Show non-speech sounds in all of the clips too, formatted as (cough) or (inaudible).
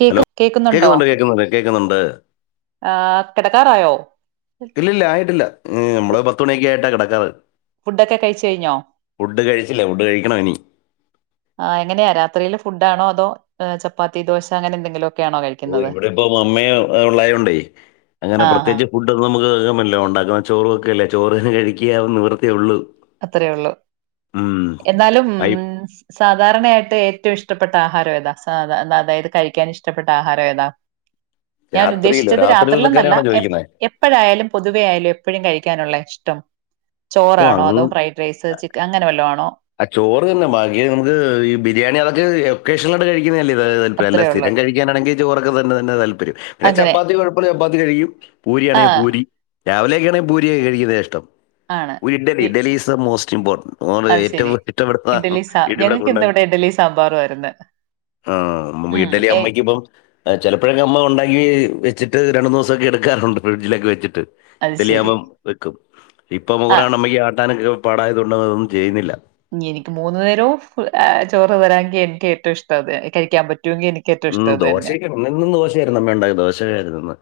Cake hello കേക്കുന്നുണ്ടോ കേക്കുന്നുണ്ട് കേക്കുന്നുണ്ട് കേക്കുന്നുണ്ട് ആ കിടക്കാറായോ ഇല്ല ഇല്ല ആയിട്ടില്ല ഫു നമ്മള് പത്തു മണിയൊക്കെയായിട്ടാ കെടക്കാറ് ഫുഡൊക്കെ കഴിച്ച് കഴിഞ്ഞോ ഫുഡ് കഴിച്ചില്ല ഫുഡ് കഴിക്കണം ഇനി ആ എങ്ങനെയാ രാത്രീല് ഫുഡാണോ അതോ ചപ്പാത്തി ദോശ അങ്ങന എന്തെങ്കിലോ ഓ ഇവിടിപ്പോ മമ്മയോ ഒള്ളായോണ്ടെ അങ്ങന ആ ആ പ്രേത്തെച്ച് ഫുഡൊക്കെ നമുക്ക് നമല്ലെ ഒണ്ടാക്കുന്ന ചോറു ഒക്കെല്ലെ ചോറ് കഴിക്കുക നിവൃത്തിയോള്ളൂ അത്രേ ഒള്ളു എന്നാലും ഐ ഉം സാധാരണയായിട്ട് ഏറ്റോം ഇഷ്ടപ്പെട്ട ആഹാരം ഏതാ സാധ അത അതായത് കഴിക്കാനിഷ്ടപ്പെട്ട ആഹാരം ഏതാ രാത്രിയിലോ ഞാനുദ്ദേശിച്ചത് രാത്രിയിലൊക്കെ രാത്രിൽന്നല്ല തന്നെയാണോ എപ്പ് ചോദിക്കുന്നത് എപ്പഴായാലും പൊതുവെ ആയാലും എപ്പഴും കഴിക്കാനുള്ള ഇഷ്ടം ഓ ചോറാണോ അങ്ങ് അതോ ഫ്രൈ ഡ്രൈസ് ചിക്ക അങ്ങന വെല്ലോ ആണോ ആ ചോറ് തിന്നും ബാക്കി നമുക്ക് ഈ ബിരിയാണി അതൊക്കെ വെക്കേഷ്ണലാട്ട് കഴിക്കുന്നയല്ലെ ത തൽപര്യം അല്ലാ അത്രേ ഉള്ളൂ സ്ഥിരം കഴിക്കാനാണെങ്കി ചോറൊക്ക തന്ന തന്ന താൽപര്യം പിന്നെ അങ്ങനെ ചാപ്പാത്തി കൊഴ ചപ്പാത്തി കഴിക്കും ആ പൂരിയാണെങ്കി പൂരി രാവിലെയൊക്കെണെങ്കി ബൂരിയ കഴിക്കുന്നെയ ഇഷ്ടം ആണ് idli idli is most important (unintelligible) അത് (unintelligible) ശരി. ഇറ്റപ്പെടുത്ത ഇഡ്ഡലി സാ ഇടിവിടെ ഞങ്ങൾക്ക് കൊണ്ട ഇന്ന് ഇവിടെ ഇഡ്ഡലി സാമ്പാറും ആയിരുന്നു. ആഹ് ഉം. ഇഡലി ഏയ് അമ്മയ്ക്കിപ്പം ആഹ് ചിലപ്പഴ്ക്കെ അമ്മ ഒണ്ടാക്കി വെച്ചിട്ട് രണ്ടൂന്ന് ദിവസൊക്കെ എടുക്കാറുണ്ട് ഫ്രിഡ്ജിലക്കെവെച്ചിട്ട് അത് ശരി വെക്കും ഇപ്പൊ ആ മൂറാണ് അമ്മക്ക് ആട്ടാനൊക്കെ പാടായതൊണ്ട് അതൊന്നും ചെയ്യുന്നില്ല എനിക്ക് മൂന്ന് നേരവും അ ചോറ് തരാങ്കി എനിക്ക് ഏറ്റവും ഇഷ്ട അത് കഴിക്കാം പറ്റുവെങ്കി എനി ഉം ദോശക്ക് എന്നോന്നും ദോശയായിരുന്നു അമ്മ ഒണ്ടാക്ക ദോശയായിരുന്നുന്ന്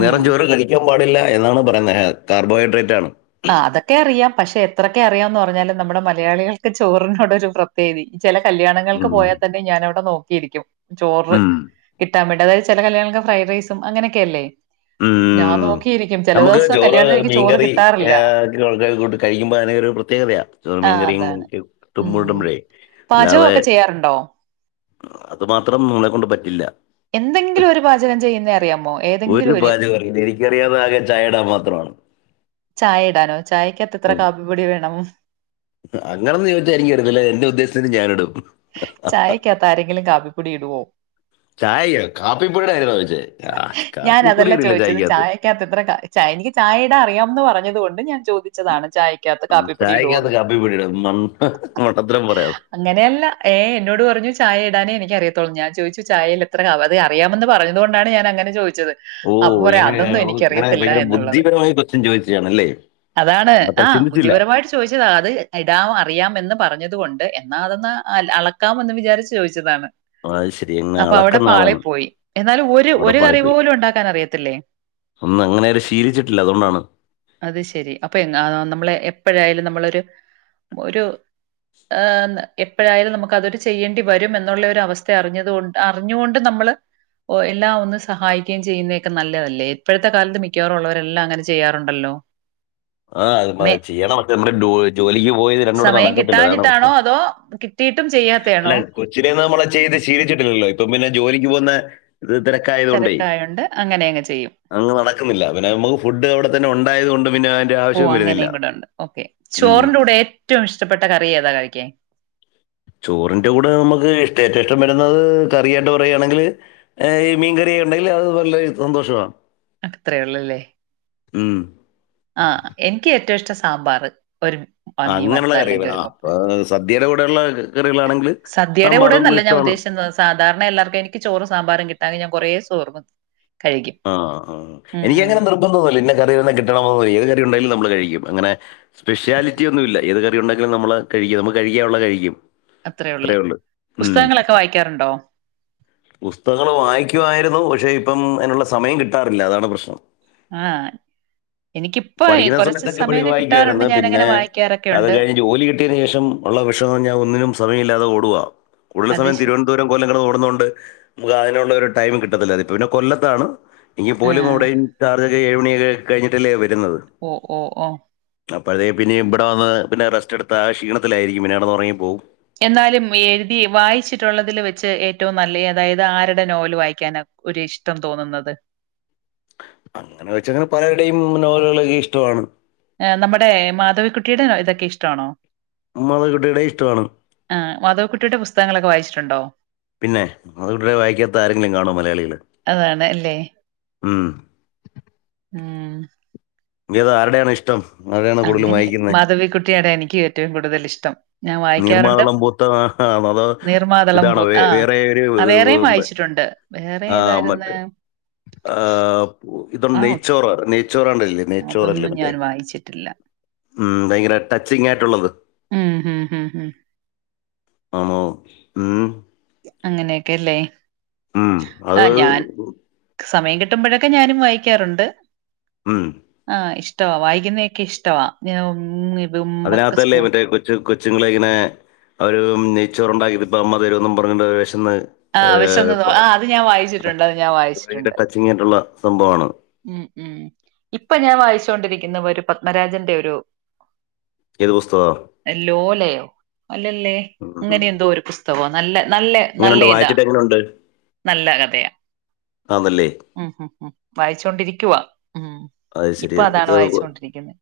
ഉം. ചോറ് കഴിക്കാം പാടില്ല എന്നാണ് പറയുന്നെ അ കാർബോഹൈഡ്രേറ്റാണ് ആഹ് അതക്കെറിയാം പക്ഷെ എത്രക്കെ അറിയാംന്ന് പറഞ്ഞാലും നമ്മുടെ മലയാളികൾക്ക് ചോറിനോടൊരു പ്ര തേവി ചെല കല്യാണങ്ങൾക്ക് ഉം. പോയാതന്നെ ഞാനവിടെ നോക്കിയിരിക്കും ചോറ് ഉം. കി ട്ടാവെണ്ടത് അതായത് ചെല കല്യാണങ്ങൾക്ക് ഫ്രൈ ഡ്രൈസും അങ്ങനക്കെയല്ലെ ഞാൻ ഉം. നോക്കീരിക്കും ചെല ദോസം കല്യാണത്തിന് എനിക്ക് ചോറ് കിട്ട് (unintelligible) കഴിക്കുമ്പ അതിനക്കൊരു പ്രത്യേകതയാ ചോറ് ആ മീൻ കറിയും (unintelligible) പാചകൊക്കെ ചെയ്യാറുണ്ടോ അതു മാത്രം നമ്മളെ കൊണ്ട് പറ്റില്ല എന്തെങ്കിലു ഒരു പാചകം ചെയ്യുന്നെ അ റിയാമോ ഏതെങ്കിൽ ഒരു പാചകറിയൂല എനിക്കറിയാവ്ന്ന ആകെ ചായടാ മാത്രമാണ് ചായ ഇടാനോ ചായക്കാത് എത്ര കാപ്പിപ്പൊടി വേണം അ അങ്ങനൊന്ന് ചോയിച്ചാ എനിക്കറിയത്തില്ല എന്റ ഉദ്ദേശത്തിന് ഞാന് ഇടും ക്കാത്ത് ആരെങ്കിലും കാപ്പിപ്പൊടി ഇടുവോ ചായിയോ കാപ്പിപ്പൊടീട കാര്യാണോ ചോയിച്ചെ അ കാപ്പിപ്പൊടി ഇടില്ല ചായക്കാത്ത് ക്കാത്ത് എത്ര കാ ചായ എനി ചായെടാറിയാംന്ന് പറഞ്ഞത് കൊണ്ട് ഞാൻ ചോദിച്ചതാണ് ചായക്ക് ചായക്കാത്ത് കാപ്പിപൊടീടോ മൺ ണ്ട മണ്ടത്തരം പറയാത അങ്ങനയല്ല ഏ എന്നോട് പറഞ്ഞു ചായെടാനെ എനിക്ക അറിയത്തോള് ഞാൻ ചോയിച്ചു ചായലെത്ര അതേ അറിയാമെന്ന് പറഞ്ഞത് കൊണ്ടാണ് ഞാൻ അങ്ങനെ ചോദിച്ചത് ഓ അപ്പൊ പറയാ ഇങ്ങനെ അതൊന്നും ഇങ്ങനെ എനിക്കറിയത്തില്ല ഭയങ്കര എന്നുള്ളത്. ബുദ്ധിപരമായി കൊസ്റ്റ്യൻ ചോദിച്ചതണല്ലേ അതാണ് ആഹ് ബുദ്ധിപരമായിട്ട് ചോദിച്ചതാ അത് ഇടാം അറിയാ എന്ന് പറഞ്ഞത് കൊണ്ട് എന്നാ അതൊന്ന് അളക്കാമെന്ന് വിചാരിച്ചു ചോദിച്ചതാണ് അത് ശരി എന്നെ അപ്പൊ അളക്ക അവിടെ പാളി പോയി എന്നാലും ഒരു ഒരു കറി പോലും ഉണ്ടാക്കാൻ അറിയത്തില്ലേ ഒന്നും അങ്ങനെ അര് ശീലിച്ചിട്ടില്ല അതുകൊണ്ടാണ് അത് ശെരി അപ്പൊ നമ്മള് എപ്പഴായാലും നമ്മളൊരു ഒരു എപ്പോഴായാലും നമുക്ക് അതൊരു ചെയ്യേണ്ടി വരും എന്നുള്ള ഒരു അവസ്ഥ അറിഞ്ഞത് കൊണ്ട് അറിഞ്ഞോണ്ട് നമ്മള് ഓ എല്ലാം ഒന്ന് സഹായിക്കെം ചെയ്യുന്നതൊക്കെ നല്ലതല്ലേ ഇപ്പോഴത്തെ കാലത്ത് മിക്കവാറുള്ളവരെല്ലാം അങ്ങനെ ചെയ്യാറുണ്ടല്ലോ ആഹ് മെ അത് ചെയ്യണം മ നമ്മ ജോലിക്ക് പോയത് രണ്ടും കൂടെ നടക്കത്തില്ലതാണ് ട്ടാണോ അതോ കി കിട്ടീട്ടും ചെയ്യാത്തെയാണോ കൊച്ചിലെ നമ്മളെ ചെയ്ത് ശീലിച്ചിട്ടില്ലല്ലോ ഇപ്പൊ പിന്നെ ജോലിക്ക് പോകുന്ന ഇത് തിരക്കായത് കൊണ്ടേ ങ്ങ ചെയ്യും അങ്ങ് നടക്കുന്നില്ല പിന്നെ നമുക്ക് ഫുഡ് അവിടെത്തന്നെ ഉണ്ടായത് കൊണ്ട് പിന്നെ ഓ ആവശ്യവും വരുന്നില്ല അങ്ങനെയും കൂടെ ഉണ്ട് ഓക്കേ ഉം. ചോറിന്റെ കൂടെ ഏറ്റവും ഇഷ്ടപ്പെട്ട കറി ഏതാ കഴിക്കാൻ ചോറിന്റെ കൂടെ നമുക്ക് ഇഷ്ട ഏറ്റവും ഇഷ്ടം വരുന്നത് കറിയായിട്ട് പറയുകയാണെങ്കിൽ ഈ മീൻ കറി ഉണ്ടെങ്കിൽ അത് വല്ല സന്തോഷമാണ് അത്രയൊള്ളല്ലേ ഉം ആഹ് എനിക്ക് ഏറ്റവും ഇഷ്ടം സാമ്പാർ ആ, ആഹ് മീൻ അങ്ങനെയുള്ള വർത്തത് കറികൾ അല്ലെങ്കിൽ ഒരു ആ പപ്പടം ഏഹ് സദ്യയുടെ കൂടെയുള്ള കറികളാണെങ്കിൽ സദ്യയുടെ സാമ്പാറും കൂടെന്നല്ല ഞാൻ ഇഷ്ടമാണ് ഉദ്ദേശിക്കുന്നത് സാധാരണ എല്ലർക്കും എനിക്ക് ചോറും സാമ്പാറും കിട്ടാങ്കി ഞാൻ കുറെ ചോർണും ആഹ് എനിക്കങ്ങനെ നിർബന്ധംന്നില്ല ഇന്ന കറിയെന്നെ കിട്ടണമെന്നൊന്നില്ല ഏത് കറി ഉണ്ടായാലും നമ്മൾ കഴിക്കും അങ്ങനെ സ്പെഷ്യാലിറ്റി ഒന്നും ഇല്ല ഏത് കറി ഉണ്ടെങ്കിലും നമ്മള് കഴിക്കും നമുക്ക് കഴിക്കാനുള്ള കഴിക്കും അത്രേ ഉള്ള് പുസ്തകങ്ങളൊക്കെ വായിക്കാറുണ്ടോ? പുസ്തകങ്ങള് വായിക്കുവായിരുന്നു പക്ഷെ ഇപ്പം അതിനുള്ള സമയം കിട്ടാറില്ല അതാണ് പ്രശ്നം ആഹ് എനിക്കിപ്പോ പഠിക്കുന്ന കുറച്ച് സമയത്തൊക്കെ എപ്പഴും സമയമൊക്കെ കിട്ടാറുണ്ട് വായിക്കുമായിരുന്നു ഞാനങ്ങനെ പിന്നെ വായിക്കാറൊക്കെ അത് ഉണ്ട് കഴിഞ്ഞ് ജോലി കിട്ടിയതിന് ശേഷം ഉള്ള വെഷമം ഞാൻ ഒന്നിനും സമയമില്ലാതെ ഓടുവ ഉള്ള അത് സമയം ശ തിരുവനന്തപുരം പുരം കൊല്ലങ്ങനെ ഓടുന്നത്കൊണ്ട് നമുക്ക് അതിനുള്ള ഒരു ടൈം കിട്ടത്തില്ല ഇത് പിന്നെ കൊല്ലത്താണ് ഈ പോലും ആഹ് അവിടയും ചാർജൊക്കെ ഏഴ് മണിയൊക്കെ കഴിഞ്ഞിട്ടല്ലേ വരുന്നത് ഓഹ് ഓഹ് ഓഹ് അപ്പഴെ അതെ പിന്ന ഇവിടെ വന്ന് പിന്നെ റെസ്റ്റ്ടുത്ത ആഹ് ക്ഷീണത്തിലായിരിക്കും പിന്നെ കിടന്ന് ഉറങ്ങി പോകും എന്നാലും എഴുതി വായിച്ചിട്ടുള്ളതിൽ വെച്ച് ഏറ്റവും നല്ല അതായത് ആരുടെ നോവല് വായിക്കാന ഒരു ഇഷ്ടം തോന്നുന്നത് അങ്ങനെ ചോച്ച ങ്ങനെ പലരുടെയും നോവലുകളൊനിക്ക് ഇഷ്ടമാണ് നമ്മുടെ മാധവിക്കുട്ടിയുടെ ഇതൊക്കെ ഇഷ്ടമാണോ മാധവികുട്ടിയുടെ ഇഷ്ടമാണ് ആഹ് മാധവി കുട്ടിയുടെ പുസ്തകങ്ങളൊക്കെ വായിച്ചിട്ടുണ്ടോ പിന്നെ അവരുടെ വായിക്കാത്ത ആരെങ്കിലും കാണോ മലയാളികളിൽ അതാണ് അല്ലേ ഉം ഉം ങ്ങക്ക് ആരുടെണ് ഇഷ്ടം ആരുടെയാണ് കൂടുതലും അങ്ങനെ വായിക്കുന്നത് മാധവിക്കുട്ടിടെയാണ് എനിക്ക് ഏറ്റവും കൂടുതൽ ഇഷ്ടം ഞാൻ വായിക്കാറുണ്ട് നീർമാതളം പൂത്ത അതോ നിർമാതളം ഇതാണോ പൂത്ത് വേ- ആഹ് വേറെ ഒരു ആ വേറെയും ഉം, വായിച്ചിട്ടുണ്ട് വേറെ ഏതായിരുന്ന് ആഹ് ന്താ ആഹ് നേയ്ച്ചോർ നെ നെയ്ച്ചോറാണ്ടല്ലേ നച്ചോർ അല്ലേ അതൊന്നും മറ്റേ ഞാൻ വായിച്ചിട്ടില്ല. ഉം ഭയങ്കര ടച്ചിങ് ആയിട്ടുള്ളത് ഉം ഉം ഉം ഉം ആണോ ഉം അങ്ങനെയൊക്കെല്ലേ ഉം അത് ആഹ് ഞാൻ സമയം കിട്ടുമ്പോഴൊക്കെ ഞാനും വായിക്കാറുണ്ട് ഉം ആഹ് ഇഷ്ടവാ വായിക്കുന്നത് ഒക്കെ ഇഷ്ടവാ ഇത് ഉമ്മക്ക് അതിനകത്തല്ലേ സ്കൂ ഇവരെ കൊച്ച് കൊച്ച് കൊച്ചുങ്ങളെ ഇങ്ങനെ അവര് നെയ്ച്ചോറണ്ടാക്കിത് ഇപ്പം അമ്മതരോന്നും പറഞ് വെഷന്ന് ആഹ് വിശന്ന് ആഹ് അത് ഞാൻ വായിച്ചിട്ടുണ്ട് അത് ഞാൻ വായിച്ചിട്ടുണ്ട് ങ്ങിയിട്ടുള്ള സംഭവആണ് ഉം ഉം ഇപ്പൊ ഞാൻ വായിച്ചുകൊണ്ടിരിക്കുന്ന ഒരു പത്മരാജന്റെ ഒരു ഏത് പുസ്തകമാണ് ല്ലോലയോ അല്ലല്ലേ ഇങ്ങനെ എന്തോ ഒരു പുസ് പുസ്തക നല്ലെ നല്ലെ നല്ല എങ്ങനെയുണ്ട് ഇതാ വായിച്ചിട്ട് എങ്ങനെയുണ്ട് നല്ല കഥയാ ആന്നല്ലേ ഉം ഉം ഉം വായിച്ചൊണ്ടിരിക്കുവാ ഉം അത് ശരി ഇപ്പൊ അതാണ് ഇത് വായിച്ചൊണ്ടിരിക്കുന്നെ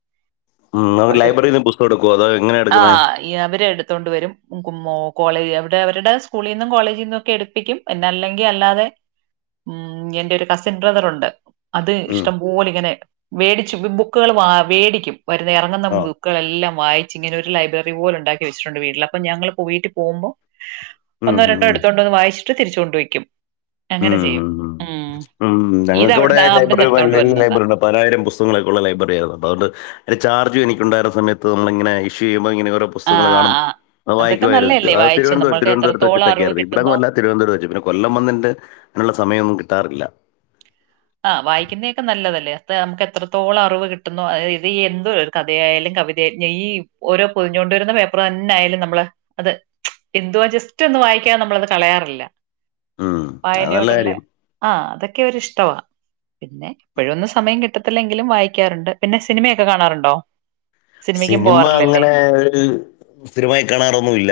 ഉം ഇങ്ങള് ലൈബ്രറി പുസ്തകം എടുക്കോ അതേ എങ്ങനെ എടുക്ക ആഹ് അവര് എടുത്തോണ്ട് വരും മേൾ കോളേജ് അവടെ അവരുടെ സ്കൂളിൽ നിന്നും കോളേജിൽ നിന്നും ഒക്കെ എടുപ്പിക്കും പിന്നെ അല്ലെങ്കിൽ അല്ലാതെ ഉം എന്റെ ഒരു കസിൻ ബ്രദറുണ്ട് അത് ഇഷ്ടം പോലെ ഇങ്ങനെ വേടിച്ചു ബുക്കുകൾ വാ വേടിക്കും വരുന്ന ഇറങ്ങുന്ന ആ ബുക്ക് കൾ ക്കളെല്ലാം വായിച്ച് ഇങ്ങനെ ഒരു ലൈബ്രറി പോലെ ഉണ്ടാക്കി വച്ചിട്ടുണ്ട് വീട്ടിൽ അപ്പൊ ഞങ്ങള് പോയിട്ട് പോകുബോ ഉം ഒന്നോ ഉം രണ്ടോ എടുത്തോണ്ടോന്ന് വായിച്ചട്ട് തിരിച്ച് കൊണ്ട് വയ്ക്കും ഉം അങ്ങനെ ചെയ്യും ഉം ഉം ഉം ഇത് ഞങ്ങൾക്ക് ഇവിടെ അവിടുന്ന് ആ അവിടുന്ന് ലൈബ്രറി എടുത്തോണ്ട് വല്യ വരുന്നതാ ലൈബ്രറി പതിനായിരം പുസ്തങ്ങളൊക്കെയുള്ള ലൈബ്രറി ആയിരുന്നു അപ്പ അതൊണ്ട് അതിന്റെ ചാർജ് എനിക്കുണ്ടായിരുന്ന സമയത്ത് നമ്മളിങ്ങനെ ഇഷ്യയ്യുമ്പോ ഇങ്ങനെ വെ റെ പുസ്തകങ്ങള് ആഹ് കാണും ആഹ് അത് അതൊക്കെ വായിക്കുവായിരുന്നു നല്ലതല്ലേ അത് വായിച്ചു തിരുവന്തപുരത്ത് നമ്മൾക്ക് തിരുവനന്തപുരത്ത് എത്രത്തോളം അറിവ് വെച്ചിട്ടക്കെയായിരുന്നു കിട്ടുന്നോ ഇവിടങ്ങുവല്ല തിരുവനന്തപുരം വെച്ചിട്ട് പിന്നെ കൊല്ലം വന്ന്ണ്ടെ അയിനുള്ള സമയൊന്നും കിട്ടാറില്ല ആഹ് വായിക്കുന്നയെക്കെ നല്ലതല്ലേ അപ്പോ നമുക്ക് എത്രത്തോളം അറിവ് കിട്ടുന്നൊ ഇത് എന്തോ കഥയായാലും കവിതയാ ഈ ഓരോ പൊതിഞ്ഞോണ്ട് വെരുന്ന പേപ്പറ് തന്നായാലും നമ്മള് അത് എന്തുവാ ജസ്റ്റൊന്ന് വായിക്കാതെ നമ്മളത് കളയാറില്ല ഉം അത് നല്ല വായനയോടുള്ള കാര്യം ആ അതൊക്കെയൊരിഷ്ടവാ പിന്നെ ഇപ്പഴൊന്നും സമയം കിട്ടത്തില്ലെങ്കിലും വായിക്കാറുണ്ട് പിന്നെ സിനിമയൊക്കെ കാണാറുണ്ടോ? സിനിമയ്ക്കും സിനിമ പോവാറില്ലല്ലേ അങ്ങനെ ഒരു സ്ഥിരമായി കാണാറൊന്നുവില്ല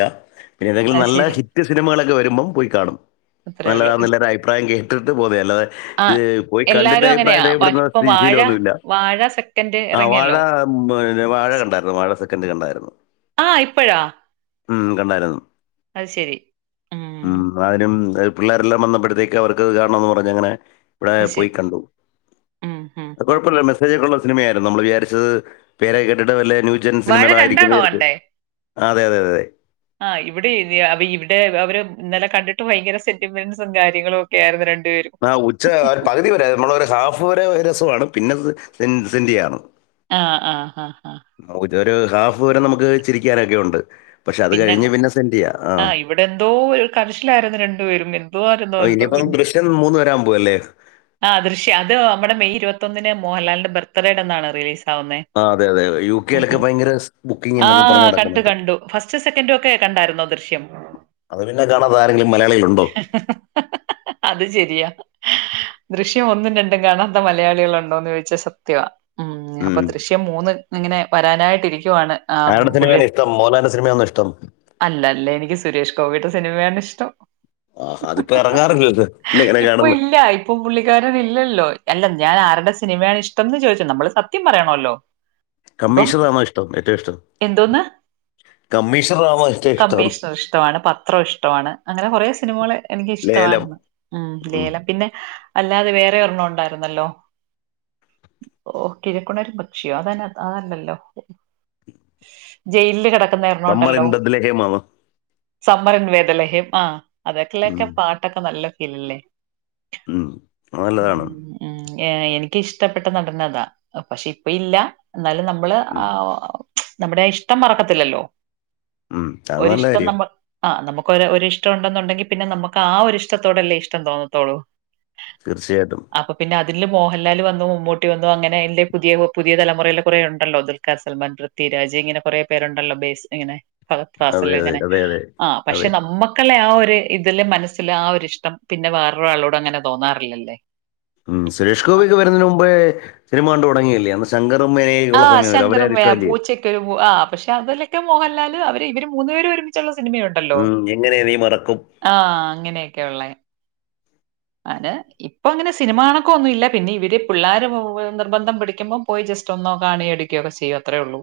പിന്നെ എന്തെങ്കിലും അത് നല്ല ശരി ഹിറ്റ് സിനിമകളൊക്കെ വരുമ്പം പോയി കാണും അത്രേ ഉള്ളൂ ഇ- നല്ലതാന്ന്ല്ലേ ഒര് അഭിപ്രായം കേട്ടിട്ട് പോകുന്നയാ അല്ലാതെ ആ ഇത് പോയി കണ്ടിട്ട് എല്ലാരും അങ്ങനെയാ അഭിപ്രായം വ- ഇവിടന് ഇപ്പൊ വാഴ ശീലമൊന്നുമില്ല വാഴ സെക്കൻഡ് ആ വാഴ ഇറങ്ങിയല്ലോ പിന്നെ വാഴ സ്- കണ്ടായിരുന്നു വാഴ സെക്കൻഡ് കണ്ടായിരുന്നു ആ ഇപ്പോഴാ ഉം കണ്ടായിരുന്നു അഹ് ശെരി ഉം കാര്യം പിള്ളേരെല്ലാം വന്നപ്പൊഴത്തേക്ക് അവർക്കത് കാണണംന്ന് പറഞങ്ങനെ ഇവിടെ അത് പോയി ശരി കണ്ടു ഉം ഉം ഉം കൊഴപ്പല്ല ഉം. മെസ്സേജൊക്കെയൊള്ള സിനിമയായിരുന്നു നമ്മള് വിചാരിച്ചത് പേരെ കേട്ടിട്ട് വല്ല ന്യൂജൻ വാഴ സിനിമകളായിരിക്കുന്ന് രണ്ടാണോ വിചാർച്ചെ ആഹ് അതെ അതെ അതെ അതെ ആ് ഇവിടെ അവി ഇവിടെ അവര് ഇന്നലെ കണ്ടിട്ട് ഭയങ്കര സെന്റിമെന്സും കാര്യങ്ങളുവൊക്കെ ആയിരുന്നു രണ്ടുപേരും ആഹ് ഉച്ച പകുതി വരെ നമ്മളൊരു ഹാഫ് വരെ രസവാണ് പിന്നെ സെൻ സെന്റിയാണ് ആഹ് ആഹ് ആഹ് ആഹ് ഒരു ഹാഫ് വരെ നമുക്ക് ചിരിക്കാനൊക്കെയുണ്ട് പക്ഷെ അത് കഴിഞ്ഞ് പിന്നെ സെന്റിയാ ആഹ് ഇവിടെന്തോ കരച്ചിലായിരുന്നു രണ്ടുപേരും ഇര് ആഹ് ഇനിയിപ്പം ദൃശ്യം മൂന്ന് വരാം പോവല്ലേ? ആഹ് ദൃശ്യം അത് നമ്മടെ മെയ് ഇരുപത്തൊന്നിന് മോഹൻലാലിന്റെ ബർത്ത്ഡേടന്നാണ് റിലീസാവുന്നേ? ആ അതെയതെ അതെ യു കെ ലൊക്കെ ഭയങ്കര ആ ബുക്കിംങ്ങാന്നൊക്കെ പറഞ് കണ്ടു നടക്കുന്നുണ്ട് കണ്ടു ഫസ്റ്റ് സെക്കൻഡുംവൊക്കെ കണ്ടായിരുന്നോ ദൃശ്യം? അത് പിന്നെ കാണാതെ ആരെങ്കിലും മലയാളികളുണ്ടോ അത് ശെരിയാ ദൃശ്യം ഒന്നും രണ്ടും കാണാത്ത മലയാളികളുണ്ടോന്ന് ചോയിച്ചാ സത്യവാ ഉം അപ്പം ദൃശ്യം മൂന്ന് ഇങ്ങനെ വരാനായിട്ടിരിക്കുവാണ് ആ, ആരുടെ സിനിമയാണിഷ്ടം മോഹൻലാലിൻ്റെ സിനിമയാന്നോയിഷ്ടം? അല്ലല്ല എനിക്ക് സുരേഷ് ഗോപിയുടെ സിനിമയാണിഷ്ടം ആഹാ അതിപ്പോ എറങ്ങാറില്ലല്ലോ പിന്നെങ്ങനെ കാണുന്നെ ഇപ്പം പുള്ളിക്കാരനില്ലല്ലോ അല്ല ഞാൻ ആരുടെ സിനിമയാണിഷ്ടംന്ന് ചോദിച്ചത് നമ്മള് സത്യം പറയണോല്ലോ (inaudible) കമ്മീഷണറാന്നോയിഷ്ടം ഏറ്റവും ഇഷ്ടം എന്തോന്ന് കമ്മീഷണറാന്നോ ഇഷ കമ്മീഷണർ ഇഷ്ടവാണ് പത്രം ഇഷ്ടമാണ് അങ്ങനെ കൊറെ സിനിമകള് ലേലം എനിക്ക്ഷ്ടമായിര്ന്ന് ഉം ലേലം പിന്നെ അല്ലാതെ വേറെയൊരെണ്ണം ഒണ്ടായിരുന്നല്ലോ? ഓ കിഴക്കുണരും പക്ഷിയോ അതന്നെ അതല്ലല്ലോ ജയില്ൽ കെടക്കുന്നേ? സമ്മർ ണ്ടല്ലോ ഇൻ ബദ്ലേഹമാണോ സമ്മരൻ വേദലഹം ആ അതൊക്കെലെക്കെ ഉം. പാട്ട് ക്കെ നല്ല ഫീലല്ലേ? ഉം അഹ് ഉം നല്ലതാണ് ഉം എനിക്കിഷ്ടപ്പെട്ട നടനതാ പക്ഷെയിപ്പയില്ല എന്നാലും നമ്മ ള് ഉം. ആഹ് നമ്മുടെയാ ഇഷ്ടം മറക്കത്തില്ലല്ലോ ഉം. അത് നല്ല ഒരിഷ്ടം കാര്യം നമ്മ ആ് നമ്മക്കൊര് ഒരിഷ്ടവൊണ്ടെന്നുണ്ടെങ്കി പിന്നെ നമുക്ക് ആ ഒരു ഇഷ്ടത്തോടെല്ലേ ഇഷ്ടം തോന്നത്തൊള്ളു തീർച്ചയായിട്ടും അപ്പൊ പിന്നെ അതില് മോഹൻലാൽ വന്നു മമ്മൂട്ടി വന്നു അങ്ങനെ അയില് പുതിയ പുതിയ തലമുറയിലെ കുറേയുണ്ടല്ലോ ദുൽഖർ സൽമാൻ പൃഥീരാജ് ഇങ്ങനെ കൊറേ പേരുണ്ടല്ലോ ബേസിൽ ഇങ്ങനെ ഫഹദ് അതെ ഫാസിൽ അതെ ഇങ്ങനെ അതെ അതെ ആ പക്ഷെ അതെ നമ്മക്ക് മക്കളെ ആ ഒരു ഇതില് മനസ്സില് ആ ഒരിഷ്ടം പിന്നെ വേറൊരാളോടും അങ്ങനെ തോന്നാറില്ലല്ലേ ഉം സുരേഷ് ഗോപിയൊക്കെ വരുന്നന് മുമ്പേ സിനിമ കൊണ്ട് തുടങ്ങയില്ല ആ! ശങ്കറമ്മേനേക്കള്ള സമയമല്ല അവരെ 'ശങ്കറും ആരെയും വേ ഇഷ്ടമല്ലേ പൂച്ചയ്ക്കൊരു ആ പക്ഷെ അതിലൊക്കെ മോഹൻലാല് അവര് ഇവര് മൂന്ന് പേര് ഒരുമിച്ചുള്ള സിനിമയുണ്ട് ഉം എങ്ങനെ നീ മറക്കും ആഹ അങ്ങനെയൊക്കെയ ഉള്ളത് അതെ ഇപ്പൊ അങ്ങനെ സിനിമാണക്കം ഒന്നും ഇല്ല പിന്നെ ഇവര് പിള്ളേർ നിർബന്ധം പിടിക്കുമ്പോം പോയി ജസ്റ്റ് ഒന്നോ കാണി എ ക്കെ ചെയ്യും അത്രേ ഉള്ളൂ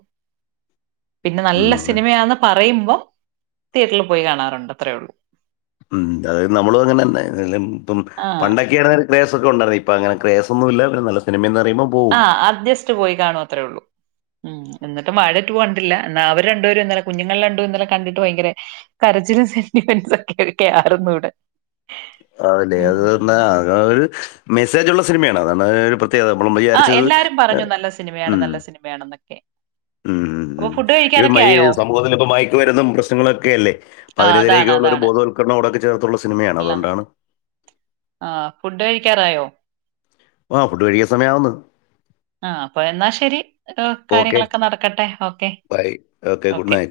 പിന്നെ നല്ല ഉം. സിനിമയാന്ന് പറയുമ്പം തിയേറ്ററിൽ പോയി കാണാറുണ്ട് അത്രേ ഉള്ളൂ ഉ അതായത് നമ്മള അങ്ങനെ തന്നെ ഇപ്പം ആ. പണ്ടൊക്കെയ ആണൽ ക്രേസ ഒക്ക ഉണ്ടായിരുന്നു ഇപ്പോ അങ്ങന ക്രേസാന്നുല്ല പിന്നെ നല്ല സിമയന്ന് പറയുമ്പൾ ആ ജാസ്റ്റ് പോയി കാണു അത്രേ ഉള്ളൂ ഉം എന്നിട്ട് വാഴ ടു കണ്ടില്ല എന്നാ അവര് രണ്ടുപരും ഇന്നല കുഞ്ഞുങ്ങൾ രണ്ടും ഇന്നലെ കണ്ടിട്ട് ഭയങ്കര കരച്ചിലും സെന്റിമെൻറ്സും ഒക്കെ ആരുന്നു ഇവിടെ അതല്ലെ ഉം. അത്അ ഒരു മെസ്സേജ്ള്ള സിനിമയാണ് അതാണ് പ്രത്യത നമ്മളം ആഹ് വിചാരിച്ചത് എല്ലാരും പറഞ്ഞു നല്ല ഉ സിനിമയാണ് നല്ല സിനിമയാണെന്നൊക്കെ. ഉം ഉം അപ്പൊ ഫുഡ് ഉം കഴിക്കാറൊക്കെ ഈ ഈ ആയോ? സമൂഹത്തിൽ ഇപ്പ മയക്ക് മരുന്നും പ്രശ്നങ്ങളൊക്കെ അല്ലേ ആഹ് അതിനെതിരേക്കുള്ള ഒരു ബോധവൽക്കരണം ഇതൊക്ക ചേർത്തുള്ള സിനിമയാണ് ല്ലെ അതുകൊണ്ടാണ് ആ ഫുഡ് കഴിക്കാറായോ ആഹ് ഫുഡ് കഴിക്കാൻ സമയമാകുന്ന് ആ അപ്പൊ എന്നാ ശരി ഓക്കെ കാര്യങ്ങളൊക്കെ നടക്കട്ടെ okay bye good okay night